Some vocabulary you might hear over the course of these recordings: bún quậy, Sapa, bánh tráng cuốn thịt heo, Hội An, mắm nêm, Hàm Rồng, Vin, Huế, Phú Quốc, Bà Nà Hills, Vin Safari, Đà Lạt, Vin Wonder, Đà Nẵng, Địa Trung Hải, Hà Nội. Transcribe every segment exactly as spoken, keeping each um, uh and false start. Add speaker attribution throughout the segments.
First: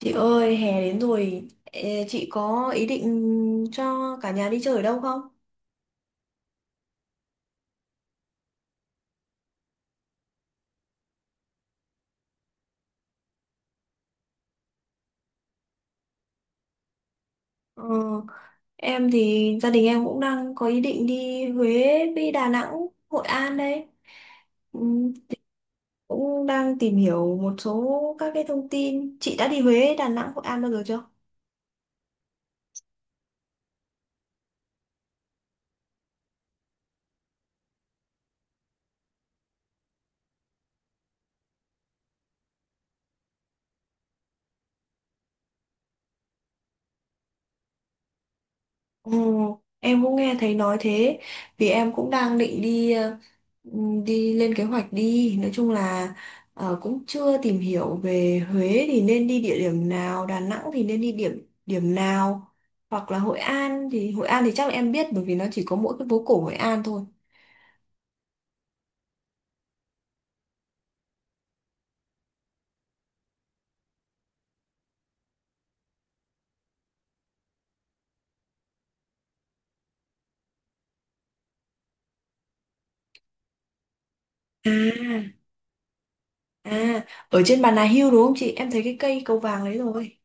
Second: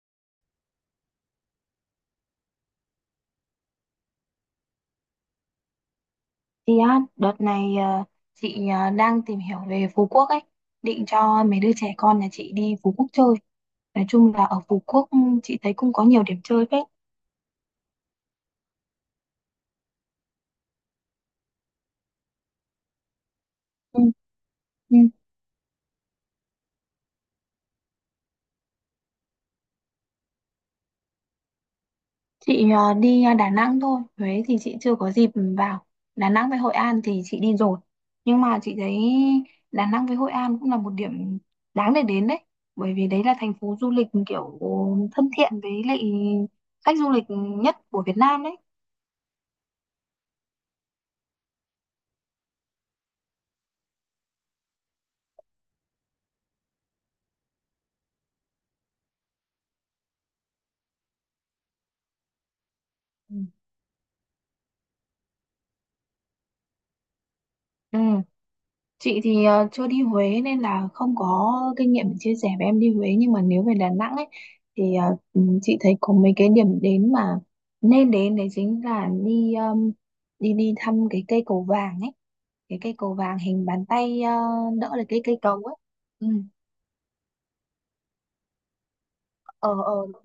Speaker 1: Chị ơi, hè đến rồi, ê, chị có ý định cho cả nhà đi chơi ở đâu không?
Speaker 2: Chị á, đợt này ờ, chị ờ, đang tìm hiểu về Phú Quốc ấy, định cho mấy đứa trẻ con nhà chị đi Phú Quốc chơi. Nói chung là ở Phú Quốc, ừ, chị thấy cũng có nhiều điểm chơi phết.
Speaker 1: Ờ, em thì gia đình em cũng đang có ý định đi Huế với Đà Nẵng, Hội An đấy.
Speaker 2: Ừ,
Speaker 1: Ừ,
Speaker 2: ừ.
Speaker 1: cũng đang tìm hiểu một số các cái thông tin. Chị đã đi Huế, Đà Nẵng, Hội An bao giờ chưa?
Speaker 2: Chị ờ, đi ờ, Đà Nẵng thôi, Huế thì chị chưa có dịp vào. Đà Nẵng với Hội An thì chị đi rồi. Nhưng mà chị thấy Đà Nẵng với Hội An cũng là một điểm đáng để đến đấy. Bởi vì đấy là thành phố du lịch kiểu thân thiện với lại khách du lịch nhất của Việt Nam đấy.
Speaker 1: Ồ, em cũng nghe thấy nói thế vì em cũng đang định đi ờ, ừm, đi lên kế hoạch đi nói chung là ờ, cũng chưa tìm hiểu về Huế thì nên đi địa điểm nào, Đà Nẵng thì nên đi điểm điểm nào, hoặc là
Speaker 2: Ừ.
Speaker 1: Hội An thì Hội An thì chắc là em biết bởi vì nó chỉ có mỗi cái phố cổ Hội An thôi.
Speaker 2: Ừ. Chị thì ờ, chưa đi Huế nên là không có kinh nghiệm để chia sẻ với em đi Huế, nhưng mà nếu về Đà Nẵng ấy thì ờ, ừ, chị thấy có mấy cái điểm đến mà nên đến đấy, chính là đi ờm, đi đi thăm cái cây cầu vàng ấy, cái cây cầu vàng hình bàn tay, ờ, đỡ là cái cây
Speaker 1: À,
Speaker 2: cầu ấy. Ừ.
Speaker 1: à, ở trên Bà Nà Hills đúng không chị, em thấy cái cây cầu vàng đấy
Speaker 2: Ờ, ờ.
Speaker 1: rồi.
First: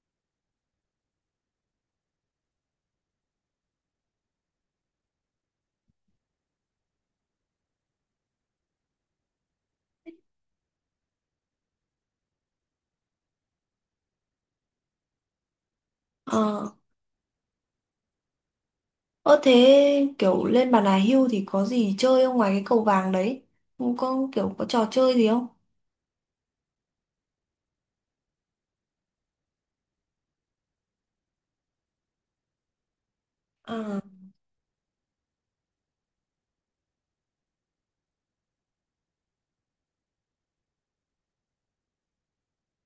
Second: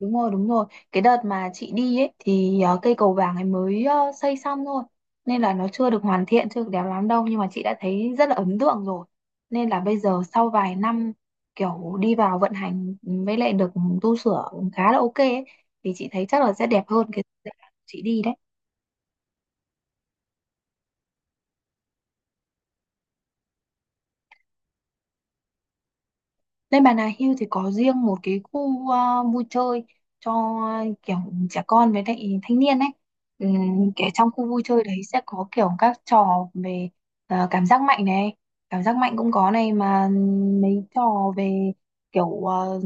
Speaker 2: Đúng rồi, đúng rồi. Cái đợt mà chị đi ấy thì ờ, cây cầu vàng ấy mới ờ, xây xong thôi. Nên là nó chưa được hoàn thiện, chưa được đẹp lắm đâu. Nhưng mà chị đã thấy rất là ấn tượng rồi. Nên là bây giờ sau vài năm kiểu đi vào vận hành với lại được tu sửa khá là ok ấy, thì chị thấy chắc là sẽ
Speaker 1: Ờ,
Speaker 2: đẹp hơn cái dự án chị đi đấy.
Speaker 1: ơ thế kiểu lên Bà Nà Hills thì có gì chơi không ngoài cái cầu vàng đấy? Không có kiểu có trò chơi gì không?
Speaker 2: Lên Bà Nà Hills thì có riêng một cái khu ờ, vui chơi cho, ờ, kiểu trẻ con với lại thanh niên ấy. Ừm,
Speaker 1: Ờ,
Speaker 2: Kiểu trong khu vui chơi đấy sẽ có kiểu các trò về ờ, cảm giác mạnh này, cảm giác mạnh cũng có này, mà mấy trò về kiểu ờ,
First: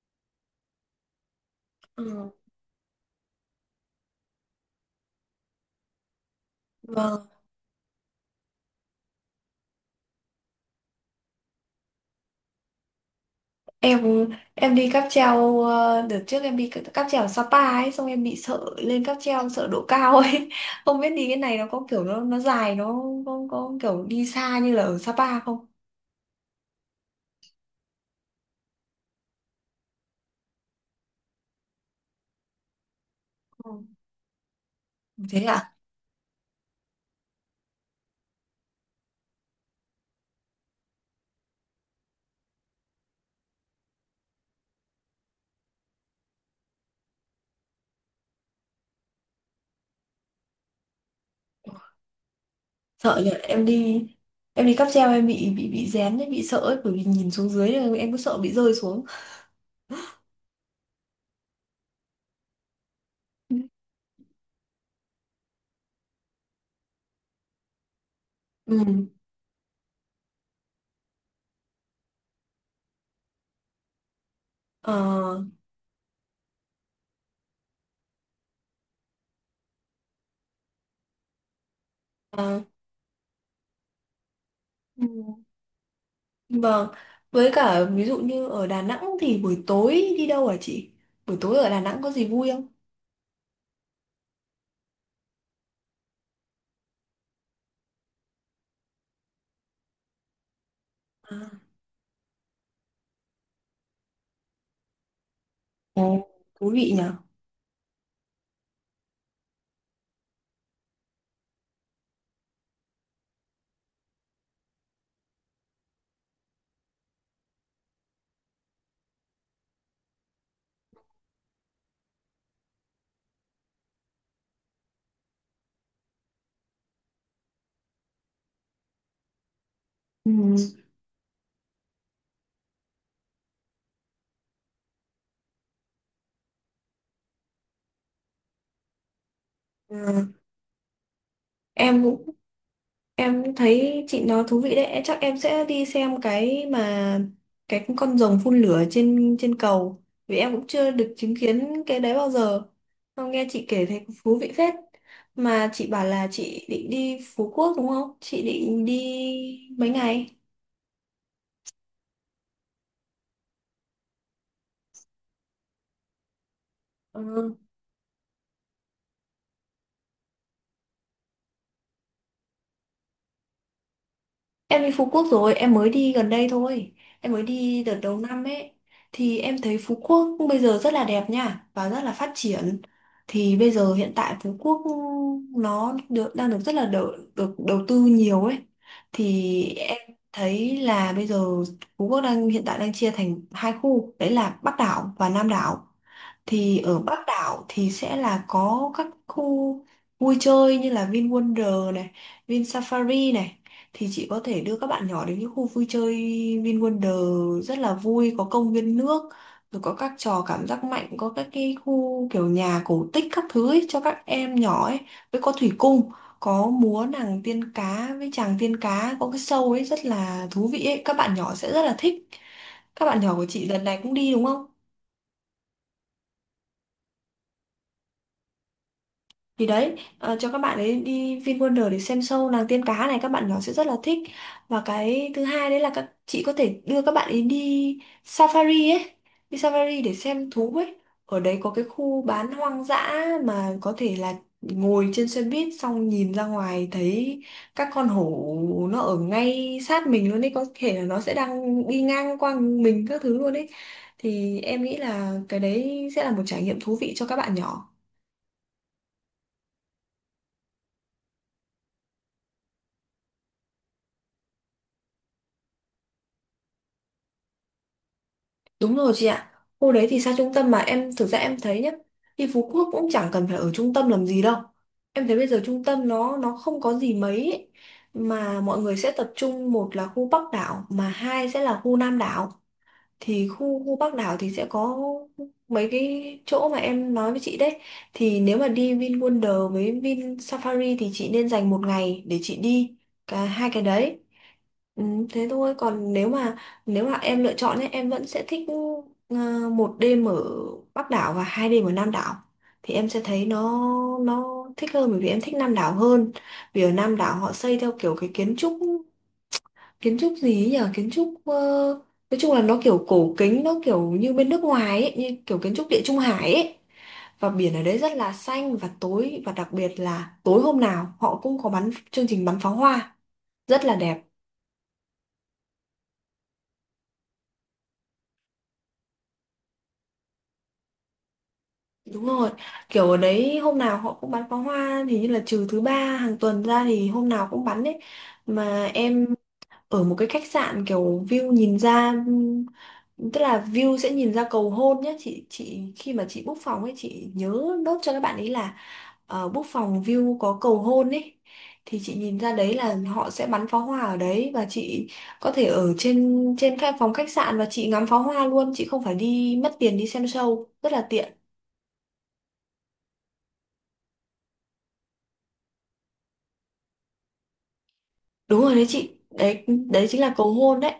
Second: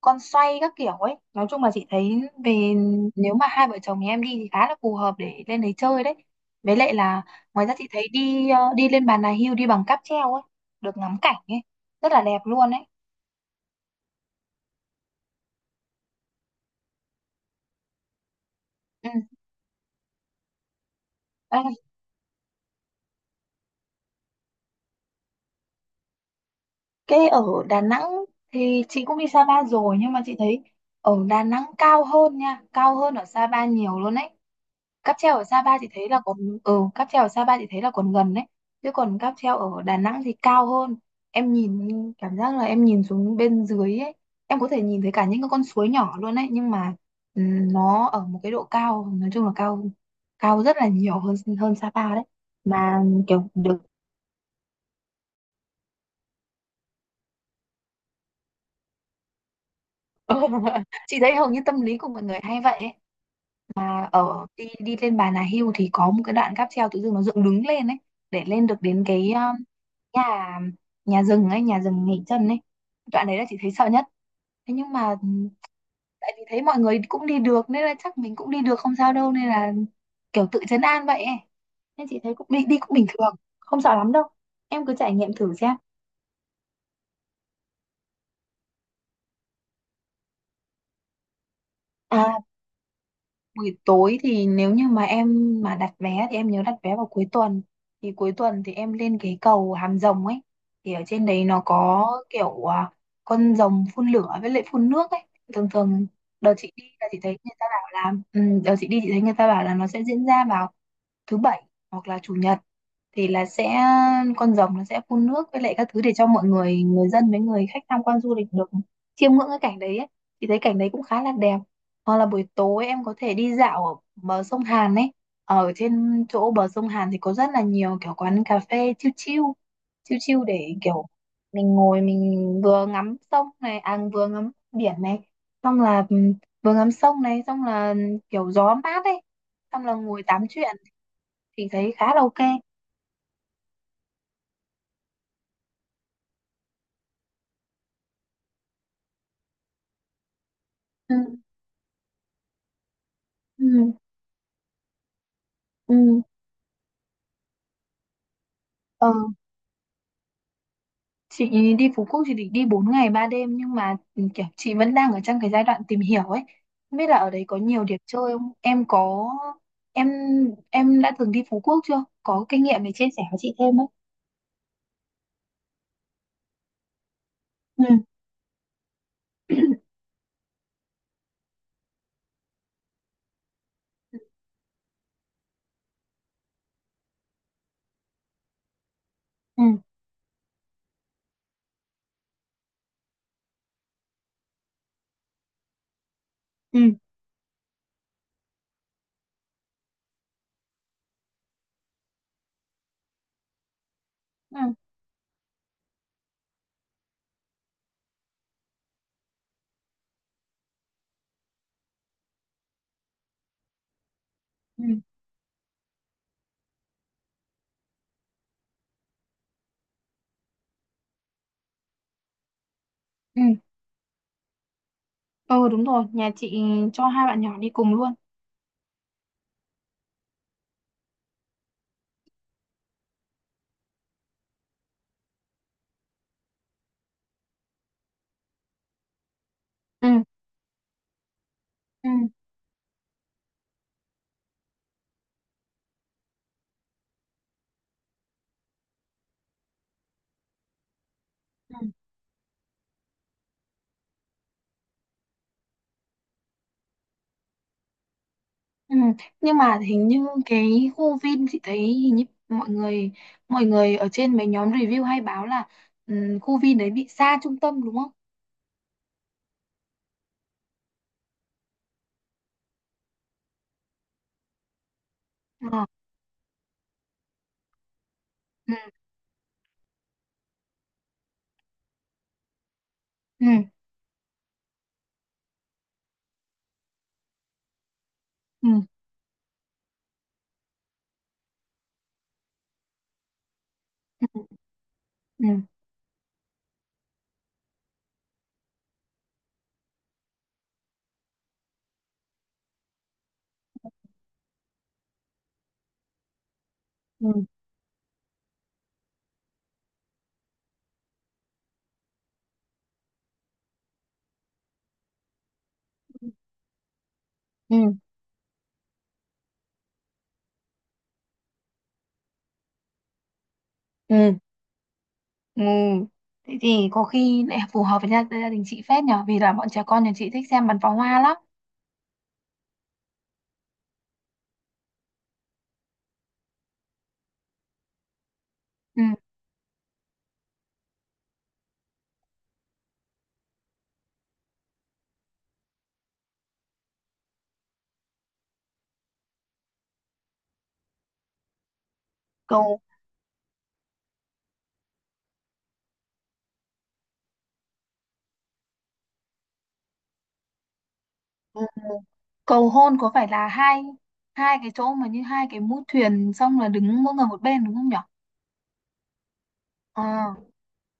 Speaker 2: con xoay các kiểu ấy. Nói chung là chị
Speaker 1: ờ,
Speaker 2: thấy về, nếu mà hai vợ chồng nhà em đi thì khá là phù hợp để lên đấy chơi đấy. Với lại là
Speaker 1: vâng.
Speaker 2: ngoài ra chị thấy đi ờ, đi lên Bà Nà Hills đi bằng cáp treo ấy, được ngắm cảnh ấy, rất là đẹp luôn ấy.
Speaker 1: Em em đi cáp treo ờ, đợt trước em đi c- cáp treo ở Sapa ấy, xong em bị sợ lên
Speaker 2: Ừ.
Speaker 1: cáp treo, sợ độ cao ấy. Không biết đi cái này
Speaker 2: À,
Speaker 1: nó có kiểu nó nó dài, nó có, có kiểu đi xa như là ở Sapa không?
Speaker 2: cái ở Đà Nẵng thì chị cũng đi Sapa rồi, nhưng mà chị thấy ở Đà Nẵng cao hơn nha, cao hơn ở Sapa
Speaker 1: Ừ.
Speaker 2: nhiều luôn đấy. Cáp treo
Speaker 1: Thế
Speaker 2: ở
Speaker 1: à?
Speaker 2: Sapa chị thấy là còn, ừ, cáp treo ở Sapa chị thấy là còn gần đấy. Chứ còn cáp treo ở Đà Nẵng thì cao hơn. Em nhìn Cảm giác là em nhìn xuống bên dưới ấy, em có thể nhìn thấy cả những cái con suối nhỏ luôn đấy, nhưng mà ừ, nó ở một cái độ cao, nói chung là cao, cao rất là nhiều hơn hơn Sapa đấy. Mà
Speaker 1: Sợ nhỉ.
Speaker 2: kiểu.
Speaker 1: Em đi em đi cáp treo em bị bị bị rén ấy, bị sợ ấy, bởi vì nhìn xuống dưới là em cứ sợ bị rơi xuống.
Speaker 2: Ừ. Chị thấy hầu như tâm lý của mọi người hay vậy ấy. Mà ở đi đi lên Bà Nà Hills thì có một cái đoạn cáp treo tự dưng nó dựng đứng lên ấy để lên được đến
Speaker 1: Ừ.
Speaker 2: cái, um, nhà nhà rừng ấy, nhà rừng nghỉ chân ấy. Đoạn đấy là chị thấy sợ nhất. Thế nhưng
Speaker 1: Ờ.
Speaker 2: mà, ừm, tại vì thấy mọi người cũng đi được nên là chắc mình cũng đi được không sao đâu, nên là kiểu tự trấn an vậy ấy. Nên chị thấy cũng
Speaker 1: Ờ.
Speaker 2: đi đi cũng bình thường, không sợ lắm đâu. Em cứ
Speaker 1: Ừ.
Speaker 2: trải nghiệm thử xem.
Speaker 1: Vâng, với cả ví dụ như ở Đà Nẵng thì buổi tối đi đâu hả chị? Buổi tối ở Đà Nẵng có gì
Speaker 2: À,
Speaker 1: vui không?
Speaker 2: buổi tối thì nếu như mà em mà đặt vé thì em nhớ đặt vé vào cuối tuần, thì cuối tuần thì em lên cái cầu Hàm Rồng ấy, thì ở trên
Speaker 1: À,
Speaker 2: đấy nó có kiểu, à, con rồng phun lửa với lại phun nước ấy. Thường thường
Speaker 1: ồ,
Speaker 2: đợt
Speaker 1: thú
Speaker 2: chị đi
Speaker 1: vị
Speaker 2: là
Speaker 1: nhở?
Speaker 2: chị thấy người ta bảo là, ừ, đợt chị đi chị thấy người ta bảo là nó sẽ diễn ra vào thứ bảy hoặc là chủ nhật, thì là sẽ, con rồng nó sẽ phun nước với lại các thứ để cho mọi người người dân với người khách tham quan du lịch được chiêm ngưỡng cái cảnh đấy ấy. Thì thấy cảnh đấy cũng khá là đẹp, hoặc là buổi tối em có thể đi dạo ở bờ sông Hàn ấy. Ở trên chỗ bờ sông Hàn thì có rất là nhiều kiểu quán cà phê chill chill. Chill
Speaker 1: Ừ.
Speaker 2: chill để kiểu mình ngồi mình vừa ngắm sông này, à vừa ngắm biển này. Xong là, ừm, vừa ngắm sông này, xong là, ừ, kiểu gió mát ấy. Xong là ngồi
Speaker 1: Ừ.
Speaker 2: tám chuyện thì thấy
Speaker 1: Em
Speaker 2: khá là
Speaker 1: cũng
Speaker 2: ok.
Speaker 1: em cũng thấy chị nói thú vị đấy, chắc em sẽ đi xem cái mà, cái con rồng phun lửa trên trên cầu, vì em cũng chưa được
Speaker 2: Ừ,
Speaker 1: chứng kiến cái đấy bao giờ. Không, nghe chị kể
Speaker 2: ừ,
Speaker 1: thấy thú vị phết. Mà chị
Speaker 2: ừ.
Speaker 1: bảo
Speaker 2: Ừ,
Speaker 1: là chị định đi Phú Quốc đúng không? Chị định đi
Speaker 2: ờ.
Speaker 1: mấy ngày?
Speaker 2: Chị đi Phú Quốc chị định đi bốn ngày ba đêm, nhưng mà ừ, kiểu chị vẫn đang ở trong cái giai đoạn tìm hiểu ấy. Không biết là ở đấy
Speaker 1: Ừ.
Speaker 2: có nhiều điểm chơi không? Em có em em đã từng đi Phú Quốc chưa? Có kinh nghiệm để chia sẻ với chị thêm không?
Speaker 1: Em đi Phú Quốc rồi, em mới đi gần đây thôi. Em mới đi
Speaker 2: Ừ,
Speaker 1: đợt đầu năm ấy. Thì em thấy Phú Quốc bây giờ rất là đẹp nha, và rất là phát triển. Thì bây giờ hiện tại Phú Quốc nó được, đang được rất là đỡ, được đầu tư nhiều ấy. Thì
Speaker 2: ừ,
Speaker 1: em thấy là bây giờ Phú Quốc đang hiện tại đang chia thành hai khu, đấy là Bắc đảo và Nam đảo. Thì
Speaker 2: ừ,
Speaker 1: ở Bắc đảo thì sẽ là có các khu vui chơi như là Vin Wonder này, Vin Safari này, thì chị có thể
Speaker 2: ừ,
Speaker 1: đưa các bạn nhỏ đến những khu vui chơi. Vin Wonder rất là vui, có công viên nước, rồi có các trò cảm giác mạnh, có các cái khu kiểu nhà cổ tích các thứ ấy, cho các em
Speaker 2: ừ,
Speaker 1: nhỏ ấy, với có thủy cung, có múa nàng tiên cá với chàng tiên cá, có cái show ấy rất là thú vị ấy, các bạn nhỏ sẽ rất là thích. Các bạn nhỏ
Speaker 2: ừ.
Speaker 1: của chị lần này cũng đi đúng không?
Speaker 2: Ừ, đúng rồi, nhà chị cho hai bạn nhỏ đi cùng luôn.
Speaker 1: Thì đấy, ờ, cho các bạn ấy đi VinWonder để xem show nàng tiên cá này, các bạn nhỏ sẽ rất là thích. Và cái thứ hai đấy là các chị có thể đưa các bạn ấy đi safari ấy, đi safari
Speaker 2: Ừ,
Speaker 1: để xem thú ấy. Ở đấy có cái
Speaker 2: ừ,
Speaker 1: khu bán hoang dã mà có thể là ngồi trên xe buýt xong nhìn ra ngoài thấy các con hổ nó ở ngay sát mình luôn ấy, có thể là nó sẽ
Speaker 2: ừ.
Speaker 1: đang đi ngang qua mình các thứ luôn ấy. Thì em nghĩ là cái đấy sẽ là một trải nghiệm thú vị cho các bạn nhỏ.
Speaker 2: Ừ. Nhưng mà hình như cái khu Vin chị thấy, hình như mọi người mọi người ở trên mấy nhóm review hay báo là, ừ, khu Vin đấy bị xa trung tâm đúng không?
Speaker 1: Đúng rồi chị ạ. Khu đấy thì xa trung tâm, mà em thực ra em thấy nhá, đi Phú Quốc cũng chẳng cần phải ở trung tâm làm gì đâu. Em thấy bây giờ trung
Speaker 2: Ờ.
Speaker 1: tâm nó nó không có gì mấy ấy. Mà
Speaker 2: Ừ,
Speaker 1: mọi người sẽ tập trung, một là khu Bắc đảo mà hai sẽ là khu Nam đảo. Thì khu
Speaker 2: ừ,
Speaker 1: khu Bắc đảo thì sẽ có mấy cái chỗ mà em nói với chị đấy, thì nếu mà
Speaker 2: ừ,
Speaker 1: đi Vin Wonder với Vin Safari thì chị nên dành một ngày để chị đi cả hai cái đấy.
Speaker 2: ừ,
Speaker 1: Ừ, thế
Speaker 2: ừ,
Speaker 1: thôi. Còn nếu mà nếu mà em lựa chọn ấy, em vẫn sẽ thích ờ, một đêm ở Bắc đảo và hai đêm ở Nam đảo, thì em sẽ thấy nó nó thích hơn bởi vì em thích Nam đảo hơn. Vì ở Nam
Speaker 2: ừ,
Speaker 1: đảo họ xây theo kiểu cái kiến trúc kiến trúc gì ấy nhở, kiến trúc ờ, nói chung là nó kiểu cổ kính, nó kiểu như bên nước ngoài ấy, như kiểu kiến trúc Địa Trung Hải ấy. Và biển ở đấy
Speaker 2: ừ,
Speaker 1: rất là xanh và tối, và đặc biệt là tối hôm nào họ cũng có bắn chương trình bắn pháo hoa rất là đẹp.
Speaker 2: ừ, ừ. Thế thì có khi lại phù hợp với gia, gia đình chị phết nhở, vì là bọn trẻ con nhà chị thích xem bắn pháo hoa lắm.
Speaker 1: Đúng rồi, kiểu ở đấy hôm nào họ cũng bắn pháo hoa, thì như là trừ thứ ba hàng tuần ra thì hôm nào cũng bắn ấy. Mà
Speaker 2: Ừ.
Speaker 1: em ở một cái khách sạn kiểu view nhìn ra, tức là view sẽ nhìn ra cầu hôn nhé chị. Chị khi mà chị book phòng ấy chị nhớ nốt cho các bạn ấy là uh, book phòng view có cầu hôn ấy, thì chị nhìn ra đấy
Speaker 2: cầu
Speaker 1: là họ sẽ bắn pháo hoa ở đấy, và chị có thể ở trên trên khách phòng khách sạn và chị ngắm pháo hoa luôn, chị không phải đi mất tiền đi xem show, rất là tiện.
Speaker 2: ừ. Cầu hôn có phải là hai hai cái chỗ mà như hai cái mũi thuyền, xong là đứng mỗi người một bên đúng không nhở?
Speaker 1: Đúng rồi đấy chị, đấy
Speaker 2: Ờ.
Speaker 1: đấy chính là cầu hôn đấy.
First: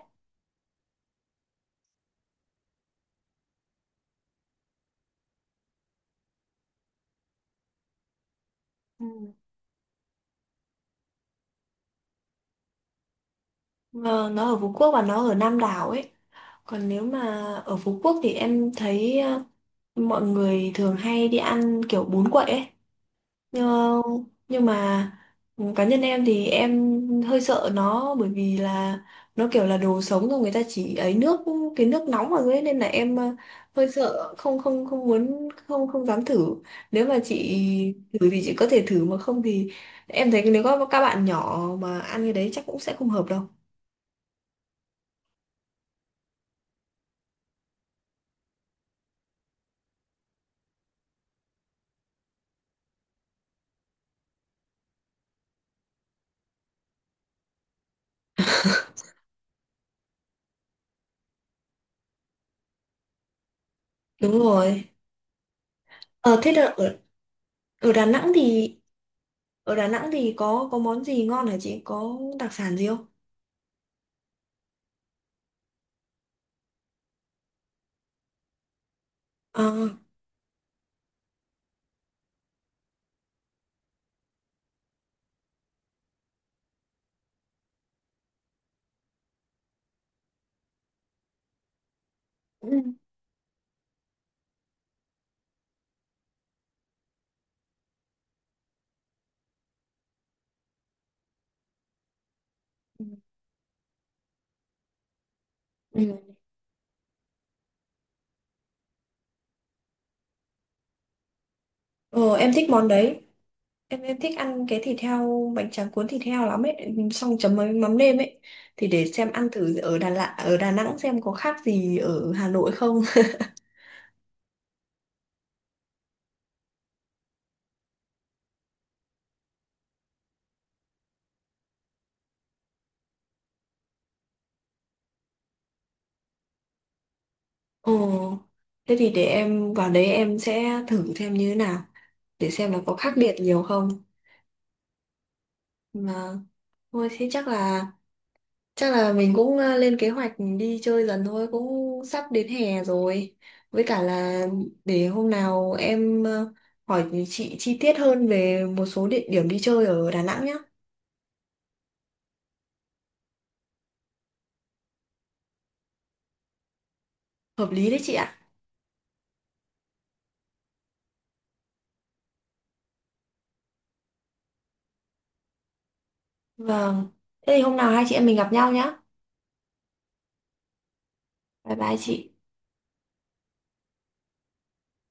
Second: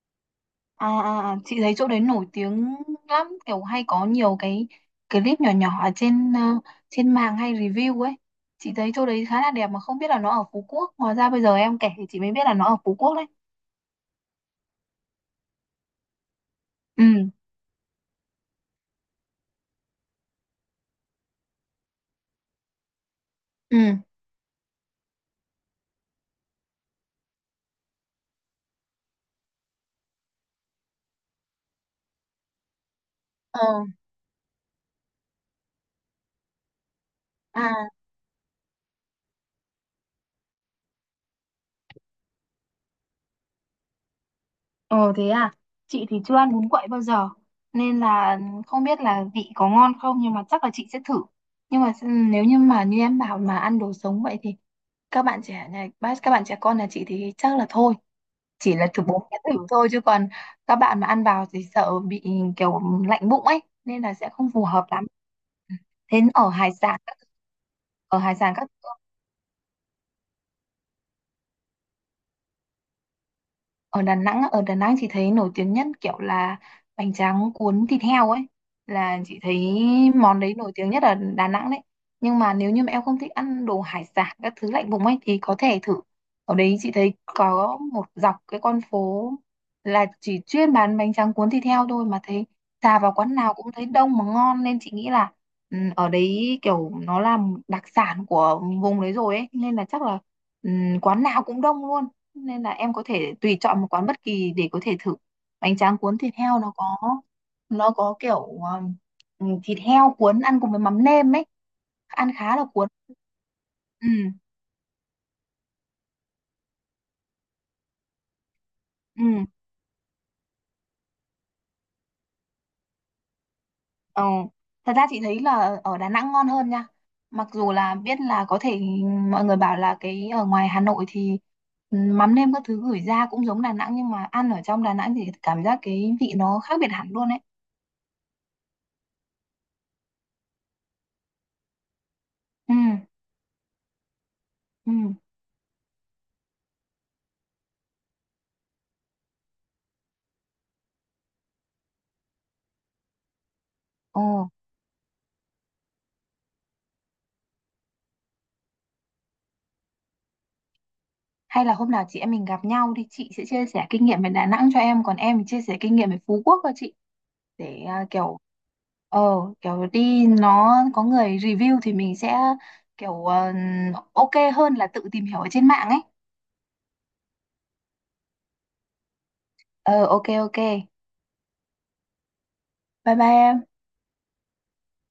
Speaker 2: À, à, à, chị thấy chỗ đấy nổi tiếng lắm, kiểu hay có nhiều cái clip nhỏ nhỏ ở trên, ờ, trên mạng hay review ấy, chị thấy
Speaker 1: Ừ.
Speaker 2: chỗ đấy khá là đẹp mà không biết là nó ở Phú Quốc, hóa ra bây giờ em kể thì chị mới biết là nó ở Phú Quốc đấy.
Speaker 1: Ờ, nó ở Phú Quốc và nó ở Nam Đảo ấy. Còn nếu mà
Speaker 2: Ừ.
Speaker 1: ở Phú Quốc thì em thấy ờ, mọi người thường hay đi ăn kiểu bún quậy ấy, nhưng
Speaker 2: Ừ.
Speaker 1: nhưng mà cá nhân em thì em hơi sợ nó bởi vì là nó kiểu là đồ sống rồi người ta chỉ ấy nước, cái nước nóng vào dưới ấy, nên là em ờ,
Speaker 2: Ờ.
Speaker 1: hơi sợ, không không không muốn, không không dám thử. Nếu mà chị
Speaker 2: À.
Speaker 1: thử thì chị có thể thử, mà không thì em thấy nếu có các bạn nhỏ mà ăn cái đấy chắc cũng sẽ không hợp đâu.
Speaker 2: Ờ. Thế à? Chị thì chưa ăn bún quậy bao giờ nên là không biết là vị có ngon không, nhưng mà chắc là chị sẽ thử, nhưng mà s- nếu như mà như em bảo mà ăn đồ sống vậy thì, các bạn trẻ nhà các bạn trẻ con nhà chị thì chắc là thôi, chỉ là chụp bốn cái thử thôi, chứ còn các bạn mà ăn vào thì sợ bị kiểu lạnh bụng ấy, nên là sẽ
Speaker 1: Đúng
Speaker 2: không phù
Speaker 1: rồi.
Speaker 2: hợp lắm. Thế
Speaker 1: ờ
Speaker 2: ở
Speaker 1: thế là
Speaker 2: hải
Speaker 1: ở,
Speaker 2: sản các-
Speaker 1: Ở Đà
Speaker 2: ở
Speaker 1: Nẵng
Speaker 2: hải sản các
Speaker 1: thì ở Đà Nẵng thì có có món gì ngon hả chị, có đặc sản gì không?
Speaker 2: ở Đà Nẵng á, ở Đà Nẵng chị thấy nổi tiếng nhất kiểu là bánh tráng cuốn thịt heo ấy, là chị thấy
Speaker 1: Ờ,
Speaker 2: món đấy nổi tiếng nhất ở Đà Nẵng đấy. Nhưng mà nếu như mà em không thích ăn đồ hải sản các thứ lạnh vùng ấy thì có thể thử, ở đấy chị thấy có một dọc cái con phố là chỉ chuyên bán bánh tráng cuốn thịt heo thôi, mà thấy
Speaker 1: cũng-
Speaker 2: xà vào quán nào cũng thấy đông mà ngon, nên chị nghĩ là, ừ, ở đấy kiểu nó là đặc sản của vùng đấy rồi ấy, nên là chắc là, ừ, quán nào cũng đông luôn, nên là em có
Speaker 1: ừ.
Speaker 2: thể tùy chọn một quán bất kỳ để có thể thử. Bánh tráng cuốn
Speaker 1: Ừ.
Speaker 2: thịt heo nó có nó có kiểu, um, ừ, thịt heo cuốn ăn cùng với mắm nêm ấy, ăn
Speaker 1: Ờ, em
Speaker 2: khá là
Speaker 1: thích món
Speaker 2: cuốn.
Speaker 1: đấy. Em
Speaker 2: Ừ.
Speaker 1: em thích ăn cái thịt heo, bánh tráng cuốn thịt heo lắm ấy, xong chấm với mắm nêm ấy. Thì để
Speaker 2: Ừ.
Speaker 1: xem ăn thử ở Đà Lạt, ở Đà Nẵng xem có khác gì ở Hà Nội không.
Speaker 2: Ờ. Thật ra chị thấy là ở Đà Nẵng ngon hơn nha, mặc dù là biết là có thể mọi người bảo là cái ở ngoài Hà Nội thì, ừ, mắm nêm các thứ gửi ra cũng giống Đà Nẵng, nhưng mà ăn ở trong Đà Nẵng thì cảm giác cái vị nó khác biệt hẳn luôn ấy.
Speaker 1: Ồ, thế thì để em vào đấy em sẽ thử xem như thế nào, để xem
Speaker 2: Ừ.
Speaker 1: là có khác biệt nhiều không.
Speaker 2: Ừ.
Speaker 1: Mà thôi thế chắc là, chắc là mình cũng ờ, lên kế hoạch đi chơi dần thôi, cũng sắp đến hè rồi. Với cả
Speaker 2: Ồ.
Speaker 1: là để hôm nào em ờ, hỏi chị chi tiết hơn về một số địa điểm đi chơi ở Đà Nẵng nhá.
Speaker 2: Hay là hôm nào chị em mình gặp nhau thì chị sẽ chia sẻ kinh nghiệm về Đà Nẵng cho em, còn em thì chia sẻ kinh nghiệm về Phú Quốc cho chị,
Speaker 1: Hợp
Speaker 2: để
Speaker 1: lý đấy
Speaker 2: à,
Speaker 1: chị ạ.
Speaker 2: kiểu, ờ kiểu đi nó có người review thì mình sẽ kiểu, ờ, ok hơn là tự tìm hiểu ở trên mạng ấy.
Speaker 1: Vâng. Thế thì hôm nào hai chị em mình gặp nhau nhá.
Speaker 2: Ờ, ok, ok.
Speaker 1: Bye bye chị.
Speaker 2: Bye bye em.